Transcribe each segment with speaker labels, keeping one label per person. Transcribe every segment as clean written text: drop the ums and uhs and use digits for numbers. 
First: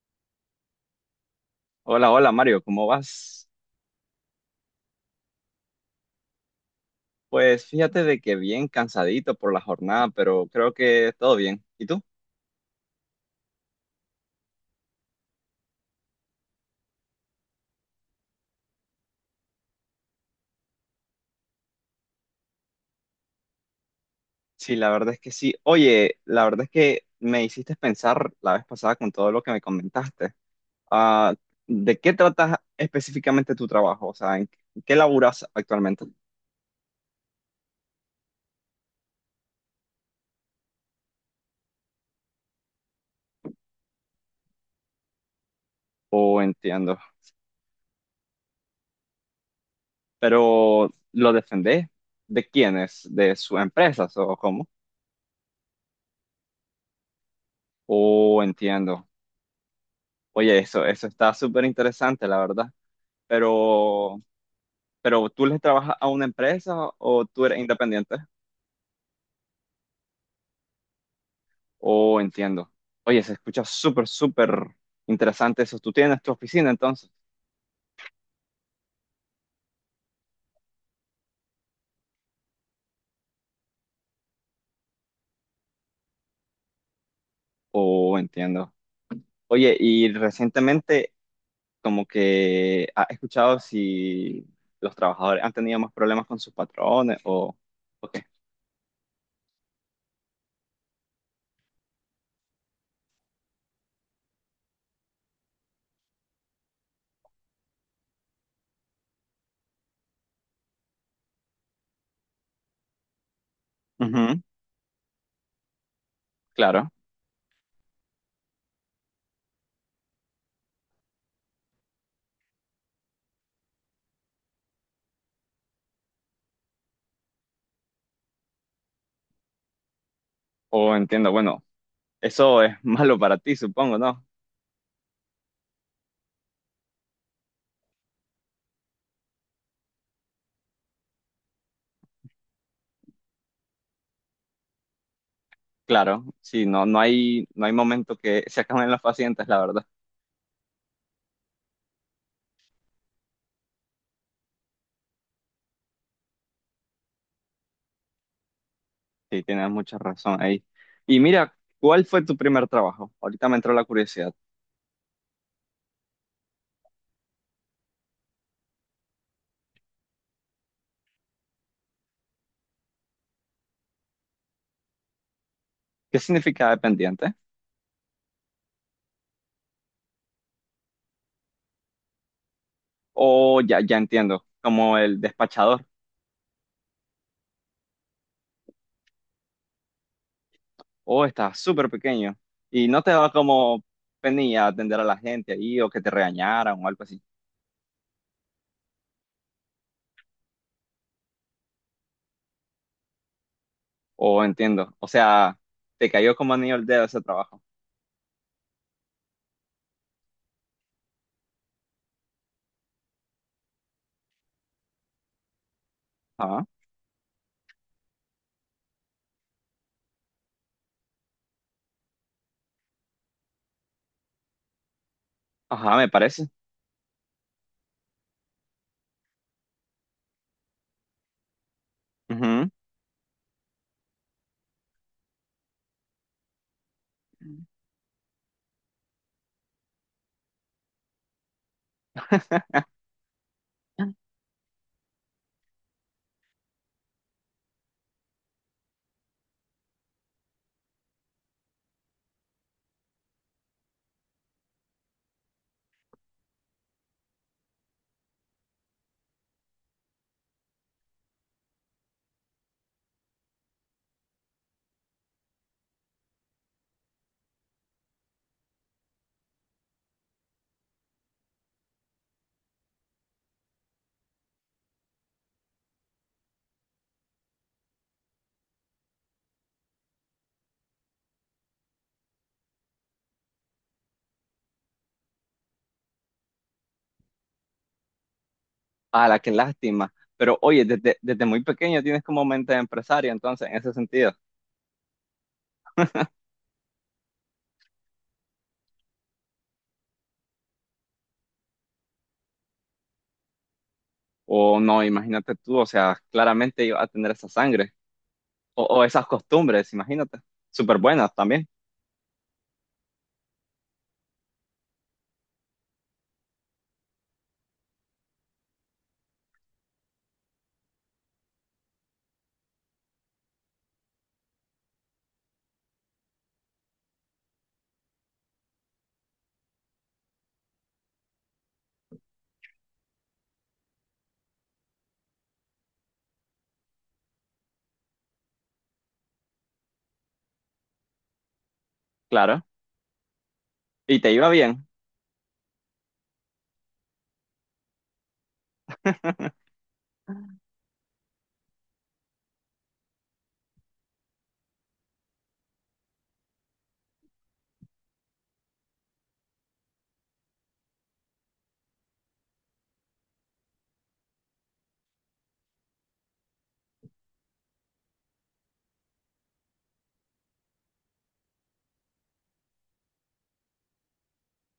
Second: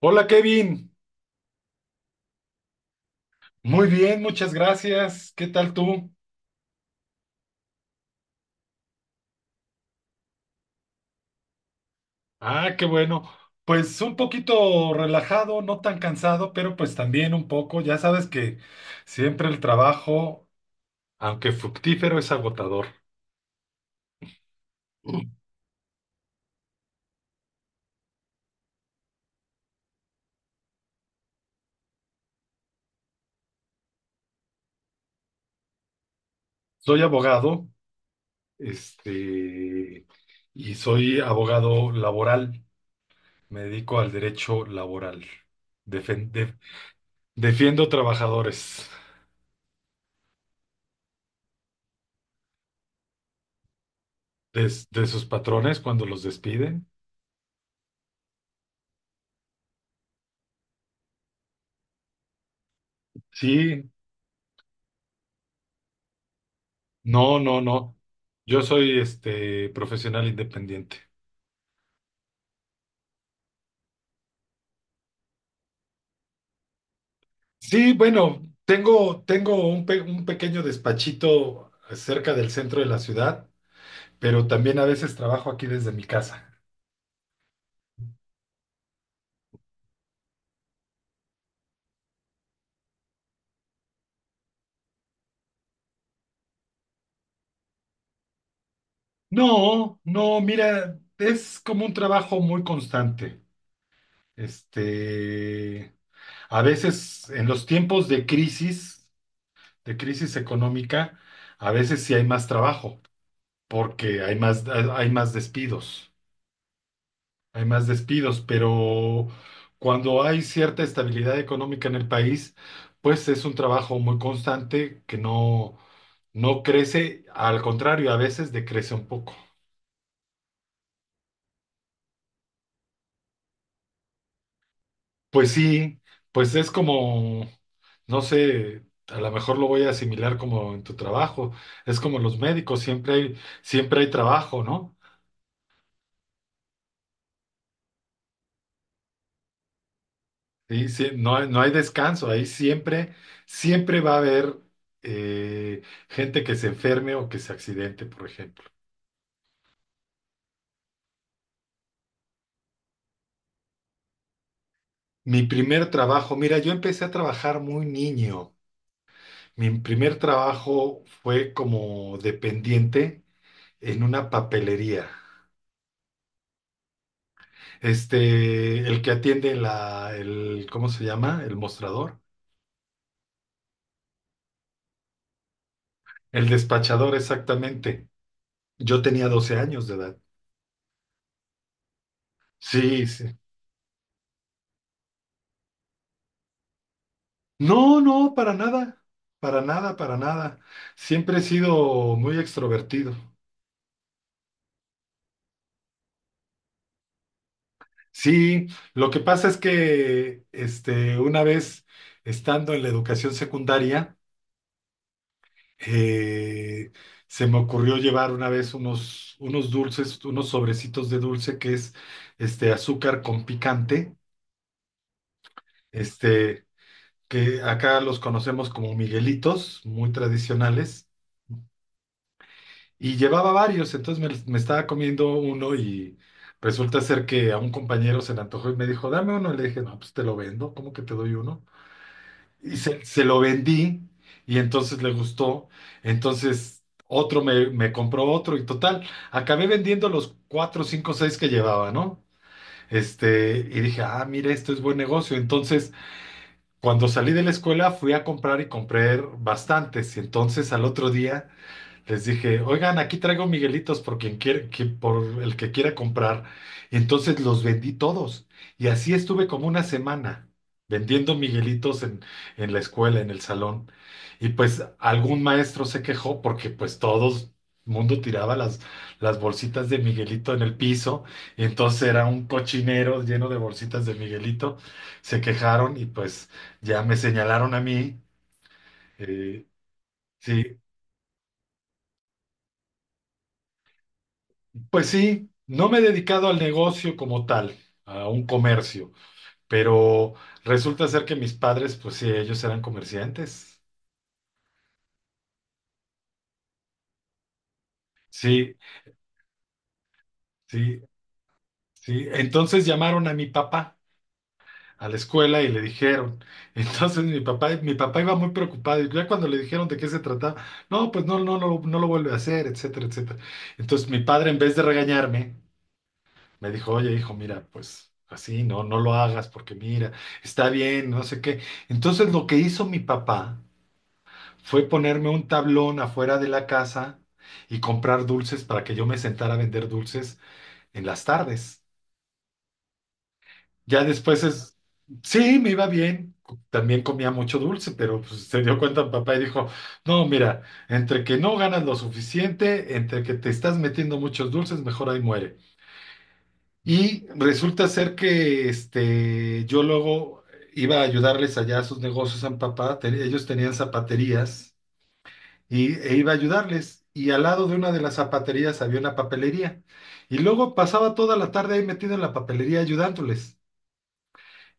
Speaker 1: Hola, Kevin.
Speaker 2: Hola, Mario, ¿cómo vas?
Speaker 1: Muy bien, muchas gracias. ¿Qué tal tú?
Speaker 2: Pues fíjate de que bien cansadito por la jornada, pero creo que todo bien. ¿Y tú?
Speaker 1: Ah, qué bueno. Pues un poquito relajado, no tan cansado, pero pues también un poco. Ya sabes que siempre el trabajo, aunque fructífero, es agotador.
Speaker 2: Sí, la verdad es que sí. Oye, la verdad es que me hiciste pensar la vez pasada con todo lo que me comentaste. Ah, ¿De qué tratas específicamente tu trabajo? O sea, ¿en qué laburas actualmente?
Speaker 1: Soy abogado, este, y soy abogado laboral. Me dedico al derecho laboral. Defen-
Speaker 2: Oh,
Speaker 1: de-
Speaker 2: entiendo.
Speaker 1: Defiendo trabajadores
Speaker 2: Pero ¿lo defendés? ¿De quiénes? ¿De sus empresas o
Speaker 1: de
Speaker 2: cómo?
Speaker 1: de sus patrones cuando los despiden.
Speaker 2: Oh, entiendo. Oye, eso está súper interesante, la verdad.
Speaker 1: Sí.
Speaker 2: Pero Pero tú le trabajas a una empresa o
Speaker 1: No,
Speaker 2: tú eres
Speaker 1: no, no.
Speaker 2: independiente.
Speaker 1: Yo soy profesional independiente.
Speaker 2: Oh, entiendo. Oye, se escucha súper interesante eso. ¿Tú tienes tu oficina entonces?
Speaker 1: Sí, bueno, tengo un pequeño despachito cerca del centro de la ciudad, pero también a veces trabajo aquí desde mi casa.
Speaker 2: Oh, entiendo. Oye, y recientemente como que has escuchado si los trabajadores han tenido más problemas con sus patrones o qué.
Speaker 1: No, no, mira, es como un trabajo muy constante. Este, a veces en los tiempos de crisis económica, a veces sí hay más trabajo, porque hay
Speaker 2: Ujú,
Speaker 1: más, hay más despidos.
Speaker 2: claro.
Speaker 1: Hay más despidos, pero cuando hay cierta estabilidad económica en el país, pues es un trabajo muy constante que no, no crece. Al contrario, a veces decrece un poco.
Speaker 2: Oh, entiendo. Bueno, eso es malo para ti, supongo, ¿no?
Speaker 1: Pues sí, pues es como, no sé, a lo mejor lo voy a asimilar como en tu trabajo. Es como los médicos, siempre hay trabajo, ¿no?
Speaker 2: Claro. Sí, no, no hay momento que se acaben los pacientes, la verdad.
Speaker 1: Y sí, no hay descanso. Ahí siempre va a haber eh, gente que se enferme o que se accidente, por ejemplo.
Speaker 2: Sí, tienes mucha razón ahí. Y mira, ¿cuál fue tu primer trabajo? Ahorita me entró la curiosidad.
Speaker 1: Mi primer trabajo, mira, yo empecé a trabajar muy niño. Mi primer trabajo fue como dependiente en una papelería.
Speaker 2: ¿Qué significa dependiente?
Speaker 1: El que atiende el, ¿cómo se llama? El mostrador.
Speaker 2: O ya, ya entiendo, como el despachador.
Speaker 1: El despachador, exactamente. Yo tenía 12 años de edad.
Speaker 2: Oh, estás súper pequeño. Y no
Speaker 1: Sí,
Speaker 2: te daba
Speaker 1: sí.
Speaker 2: como penilla atender a la gente ahí o que te regañaran o algo así.
Speaker 1: No, no, para nada. Para nada, para nada. Siempre he sido muy extrovertido.
Speaker 2: Oh, entiendo. O sea, te cayó como anillo al dedo ese trabajo.
Speaker 1: Sí, lo que pasa es que una vez estando en la educación secundaria,
Speaker 2: Ajá,
Speaker 1: eh, se me ocurrió llevar una vez unos dulces, unos sobrecitos de dulce que es azúcar con picante,
Speaker 2: ajá, me parece.
Speaker 1: este, que acá los conocemos como Miguelitos, muy tradicionales,
Speaker 2: Ujú.
Speaker 1: y llevaba varios. Entonces me estaba comiendo uno y resulta ser que a un compañero se le antojó y me dijo, "Dame uno", y le dije, "No, pues te lo vendo, ¿cómo que te doy uno?". Y se lo vendí y entonces le gustó. Entonces otro me compró otro y total, acabé vendiendo los cuatro, cinco, seis que llevaba, ¿no? Y dije, "Ah, mira, esto es buen negocio". Entonces, cuando salí de la escuela, fui a comprar y compré bastantes. Y entonces al otro día les dije, "Oigan, aquí traigo Miguelitos por quien quiere, por el que quiera comprar". Y entonces los vendí todos. Y así estuve como una semana vendiendo Miguelitos en la escuela, en el salón. Y pues algún maestro se quejó porque pues todos mundo tiraba las bolsitas de Miguelito en el piso. Y entonces era un cochinero lleno de bolsitas de Miguelito. Se quejaron y pues ya me señalaron a mí.
Speaker 2: Ah, la qué
Speaker 1: eh,
Speaker 2: lástima. Pero
Speaker 1: sí.
Speaker 2: oye, desde muy pequeño tienes como mente de empresario, entonces, en ese sentido.
Speaker 1: Pues sí, no me he dedicado al negocio como tal, a un comercio, pero resulta ser que mis padres, pues sí, ellos eran comerciantes.
Speaker 2: O no, imagínate tú, o sea, claramente iba a tener esa sangre
Speaker 1: Sí,
Speaker 2: o esas costumbres, imagínate. Súper
Speaker 1: sí,
Speaker 2: buenas también,
Speaker 1: sí. Entonces llamaron a mi papá a la escuela y le dijeron. Entonces mi papá iba muy preocupado y ya cuando le dijeron de qué se trataba, "No, pues no, no, no, no lo vuelve a hacer, etcétera, etcétera". Entonces mi padre, en vez de regañarme, me dijo, "Oye, hijo, mira, pues así, no, no lo hagas porque mira, está bien, no sé qué". Entonces lo que hizo mi papá fue ponerme un tablón afuera de la casa y comprar dulces para que yo me sentara a vender dulces en las tardes.
Speaker 2: claro.
Speaker 1: Ya
Speaker 2: Y te
Speaker 1: después
Speaker 2: iba bien.
Speaker 1: sí, me iba bien. También comía mucho dulce, pero pues se dio cuenta mi papá y dijo, "No, mira, entre que no ganas lo suficiente, entre que te estás metiendo muchos dulces, mejor ahí muere". Y resulta ser que yo luego iba a ayudarles allá a sus negocios a mi papá. Ellos tenían zapaterías e iba a ayudarles. Y al lado de una de las zapaterías había una papelería. Y luego pasaba toda la tarde ahí metido en la papelería ayudándoles.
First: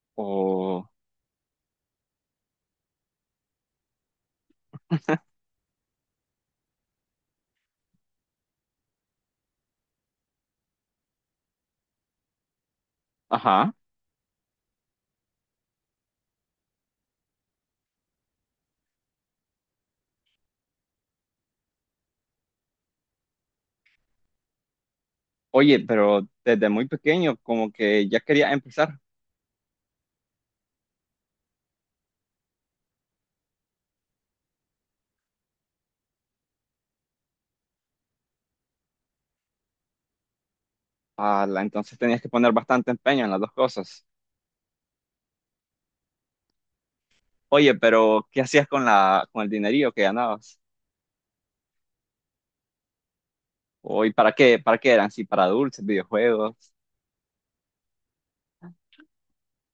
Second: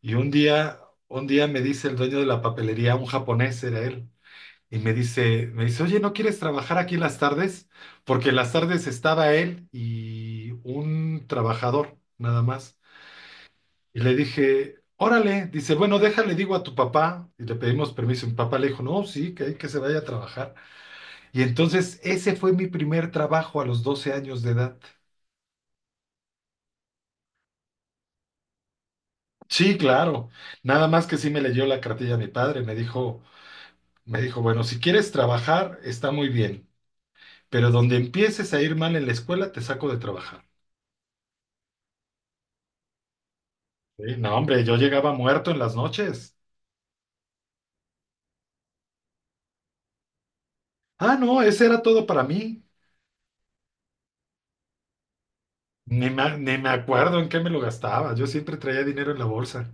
Speaker 1: Y un día,
Speaker 2: O,
Speaker 1: un día me dice el dueño de la papelería, un japonés era él, y me dice, "Oye, ¿no quieres trabajar aquí las tardes?". Porque las tardes estaba él y un trabajador, nada más.
Speaker 2: ajá.
Speaker 1: Y le dije, "Órale". Dice, "Bueno, déjale, digo a tu papá, y le pedimos permiso". Mi papá le dijo, "No, sí, que, hay que se vaya a trabajar". Y entonces ese fue mi primer trabajo a los 12 años de edad.
Speaker 2: Oye, pero desde muy pequeño como que ya quería empezar.
Speaker 1: Sí, claro. Nada más que sí me leyó la cartilla mi padre, me dijo, "Bueno, si quieres trabajar, está muy bien, pero donde empieces a ir mal en la escuela, te saco de trabajar".
Speaker 2: Ala, entonces tenías que poner bastante empeño en las dos cosas.
Speaker 1: Sí, no, hombre, yo llegaba muerto en las noches.
Speaker 2: Oye, pero ¿qué hacías con la, con el dinerillo que ganabas?
Speaker 1: Ah, no, ese era todo para mí.
Speaker 2: Oye, ¿para qué eran? Sí, para dulces,
Speaker 1: Ni me
Speaker 2: videojuegos.
Speaker 1: acuerdo en qué me lo gastaba. Yo siempre traía dinero en la bolsa.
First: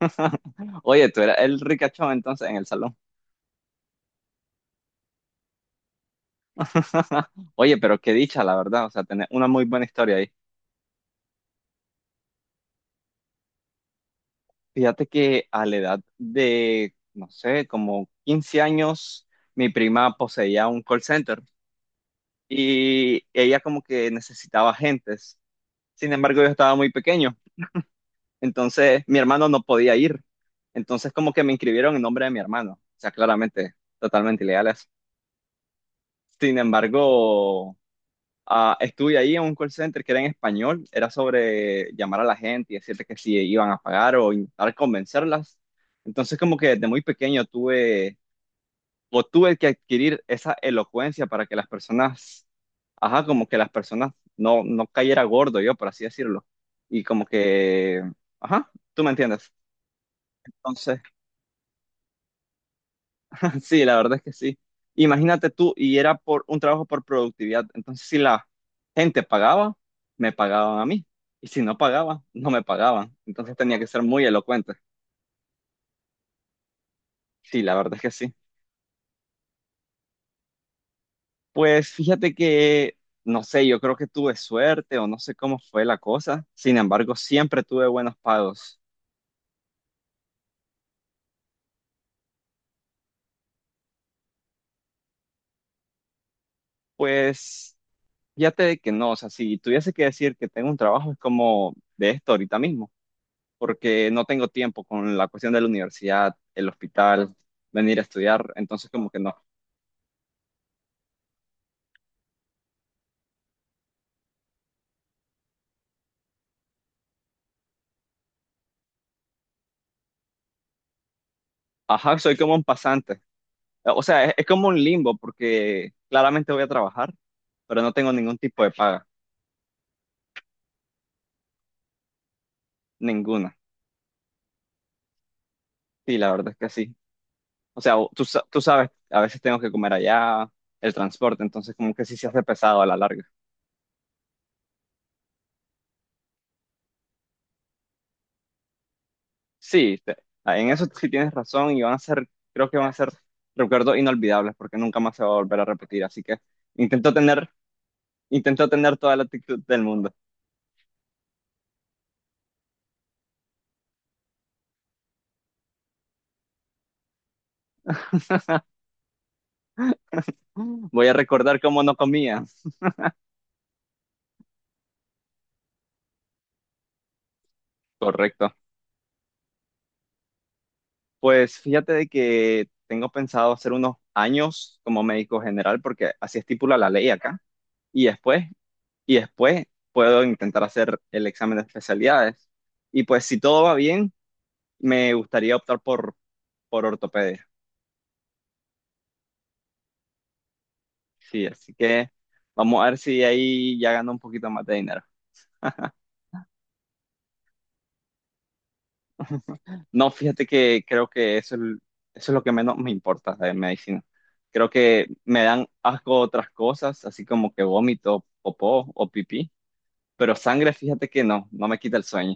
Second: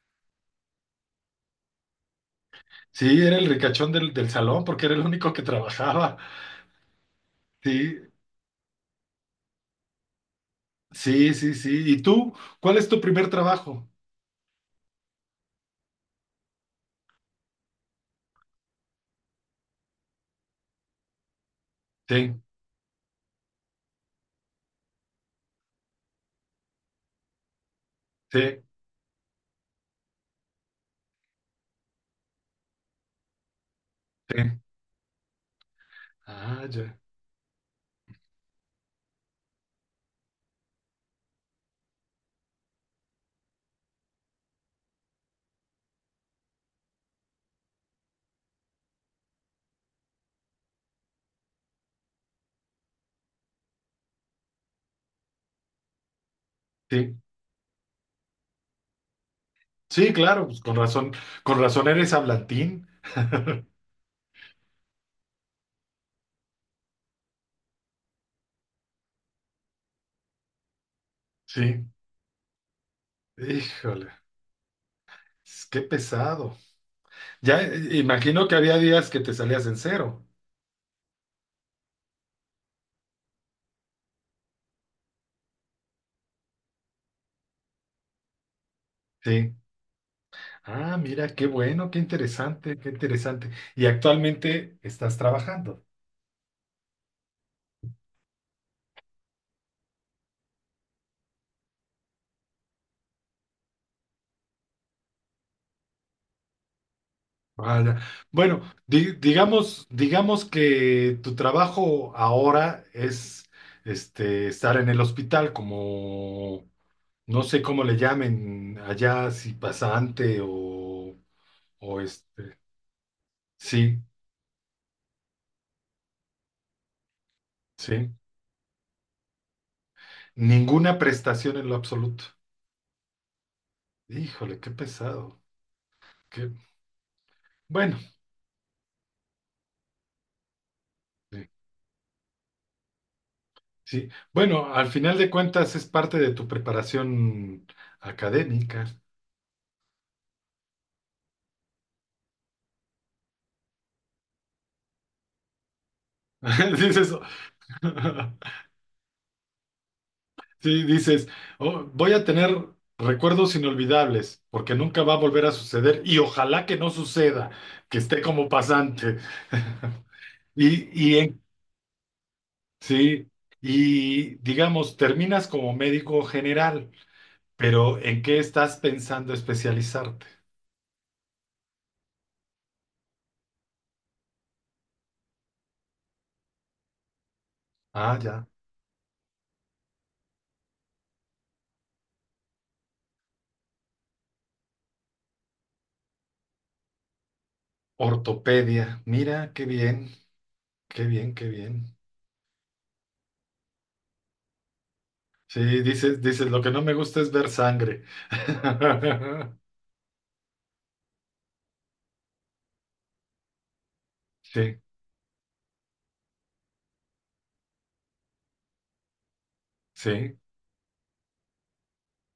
Speaker 2: Oye, tú eras el ricachón entonces en el salón.
Speaker 1: Sí, era el ricachón del salón porque era el único que trabajaba.
Speaker 2: Oye, pero
Speaker 1: Sí,
Speaker 2: qué dicha, la verdad, o sea, tener una muy buena historia ahí.
Speaker 1: sí, sí, sí. ¿Y tú? ¿Cuál es tu primer trabajo?
Speaker 2: Fíjate que a la edad de, no sé, como 15 años, mi prima poseía un call center
Speaker 1: Sí,
Speaker 2: y ella como que necesitaba agentes. Sin embargo, yo estaba muy pequeño,
Speaker 1: sí,
Speaker 2: entonces mi hermano no podía ir. Entonces como que me inscribieron en nombre de mi hermano, o sea, claramente, totalmente
Speaker 1: sí.
Speaker 2: ilegales. Sin
Speaker 1: Ah, ya.
Speaker 2: embargo, ah, estuve ahí en un call center que era en español, era sobre llamar a la gente y decirte que si iban a pagar o intentar convencerlas. Entonces, como que desde muy pequeño tuve o tuve que adquirir esa elocuencia para que las personas, ajá, como que las personas no cayera gordo yo, por así decirlo. Y
Speaker 1: Sí,
Speaker 2: como que, ajá, tú me entiendes.
Speaker 1: sí, claro, pues con
Speaker 2: Entonces,
Speaker 1: razón, con razón eres hablantín.
Speaker 2: sí, la verdad es que sí. Imagínate tú, y era por un trabajo por productividad. Entonces, si la gente pagaba, me pagaban a mí. Y si no
Speaker 1: Sí,
Speaker 2: pagaba, no me pagaban. Entonces tenía que ser
Speaker 1: híjole,
Speaker 2: muy elocuente.
Speaker 1: qué pesado. Ya,
Speaker 2: Sí, la verdad es que sí.
Speaker 1: imagino que había días que te salías en cero.
Speaker 2: Pues fíjate que, no sé, yo creo que tuve suerte o no sé cómo fue la cosa. Sin embargo, siempre tuve buenos pagos.
Speaker 1: Sí. Ah, mira, qué bueno, qué interesante, qué interesante. ¿Y actualmente estás trabajando?
Speaker 2: Pues fíjate que no, o sea, si tuviese que decir que tengo un trabajo, es como de esto ahorita mismo, porque no tengo tiempo con la cuestión de la universidad, el hospital, venir
Speaker 1: Vaya.
Speaker 2: a estudiar,
Speaker 1: Bueno,
Speaker 2: entonces como
Speaker 1: di-
Speaker 2: que no.
Speaker 1: digamos, digamos que tu trabajo ahora es estar en el hospital como no sé cómo le llamen allá, si pasante o, o
Speaker 2: Ajá, soy como
Speaker 1: este.
Speaker 2: un pasante.
Speaker 1: Sí,
Speaker 2: O sea, es como un limbo porque claramente voy a trabajar, pero no tengo
Speaker 1: sí.
Speaker 2: ningún tipo de paga,
Speaker 1: Ninguna prestación en lo absoluto.
Speaker 2: ninguna.
Speaker 1: Híjole, qué pesado.
Speaker 2: Sí, la
Speaker 1: Qué...
Speaker 2: verdad es que sí. O sea,
Speaker 1: Bueno,
Speaker 2: tú sabes, a veces tengo que comer allá, el transporte,
Speaker 1: sí.
Speaker 2: entonces como que sí se hace pesado a la larga.
Speaker 1: Sí. Bueno, al final de cuentas es parte de tu preparación académica.
Speaker 2: Sí, en eso sí tienes razón y van a creo que van a ser recuerdos inolvidables porque nunca más se va a volver a repetir, así que
Speaker 1: Dices
Speaker 2: intento
Speaker 1: eso.
Speaker 2: tener intento tener toda la actitud del mundo.
Speaker 1: Sí, dices, "Oh, voy a tener recuerdos inolvidables, porque nunca va a volver a suceder y ojalá que no suceda, que esté como pasante". Y,
Speaker 2: Voy a
Speaker 1: y
Speaker 2: recordar cómo no comía.
Speaker 1: sí, y digamos, terminas como médico general, pero ¿en qué
Speaker 2: Correcto.
Speaker 1: estás pensando especializarte?
Speaker 2: Pues fíjate de que tengo pensado hacer unos años como médico general porque así estipula la ley acá. Y
Speaker 1: Ah,
Speaker 2: después,
Speaker 1: ya,
Speaker 2: y después puedo intentar hacer el examen de especialidades. Y pues si todo va bien, me gustaría optar por ortopedia.
Speaker 1: ortopedia. Mira, qué bien, qué bien,
Speaker 2: Sí,
Speaker 1: qué
Speaker 2: así
Speaker 1: bien.
Speaker 2: que vamos a ver si ahí ya gano un poquito más de dinero.
Speaker 1: Sí, dices, lo que no me gusta es ver sangre.
Speaker 2: No, fíjate que creo que eso es lo que menos me importa de medicina. Creo
Speaker 1: Sí,
Speaker 2: que me dan asco otras cosas, así como que vómito, popó o pipí, pero
Speaker 1: sí.
Speaker 2: sangre, fíjate que no, no me quita el sueño.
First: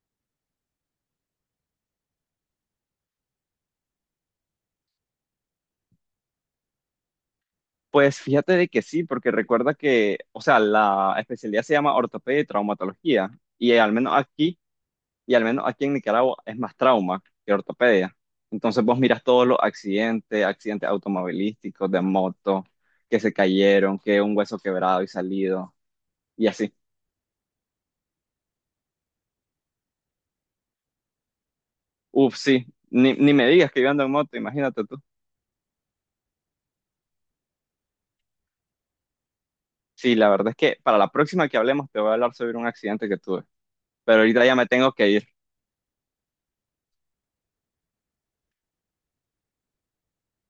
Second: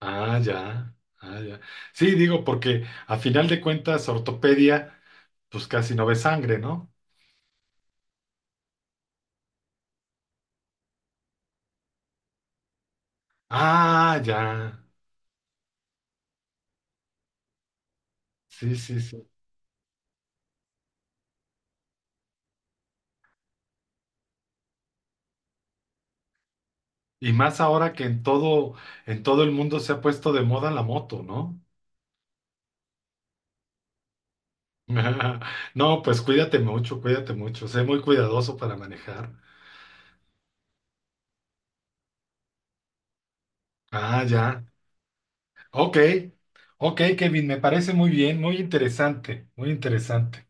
Speaker 1: Ah, ya, ah, ya. Sí, digo, porque a final de cuentas, ortopedia, pues casi no ve sangre, ¿no?
Speaker 2: Pues fíjate de que sí, porque recuerda que, o sea, la especialidad se llama ortopedia y traumatología, y al menos
Speaker 1: Ah,
Speaker 2: aquí,
Speaker 1: ya.
Speaker 2: y al menos aquí en Nicaragua es más trauma que ortopedia.
Speaker 1: Sí,
Speaker 2: Entonces vos
Speaker 1: sí,
Speaker 2: miras
Speaker 1: sí.
Speaker 2: todos los accidentes automovilísticos, de moto, que se cayeron, que un hueso quebrado y salido y así.
Speaker 1: Y más ahora que en todo el mundo se ha puesto de moda la moto, ¿no?
Speaker 2: Uf, sí, ni me digas que yo ando en moto, imagínate tú.
Speaker 1: No, pues cuídate mucho, cuídate mucho. Sé muy cuidadoso para manejar.
Speaker 2: Sí, la verdad es que para la próxima que hablemos te voy a hablar sobre un accidente que tuve, pero
Speaker 1: Ah,
Speaker 2: ahorita ya
Speaker 1: ya.
Speaker 2: me tengo que ir.
Speaker 1: Ok, ok, Kevin, me parece muy bien, muy interesante, muy interesante.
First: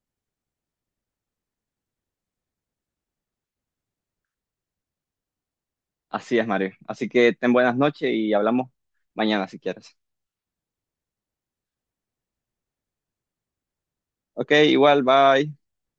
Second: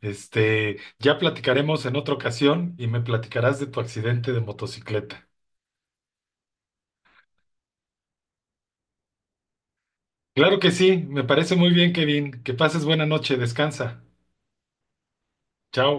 Speaker 1: Ya platicaremos en otra ocasión y me platicarás de tu accidente de motocicleta.
Speaker 2: Así es, Mario. Así que ten buenas noches y hablamos mañana si quieres.
Speaker 1: Claro que sí, me parece muy bien, Kevin. Que pases buena noche, descansa.
Speaker 2: Ok, igual, bye.
Speaker 1: Chao.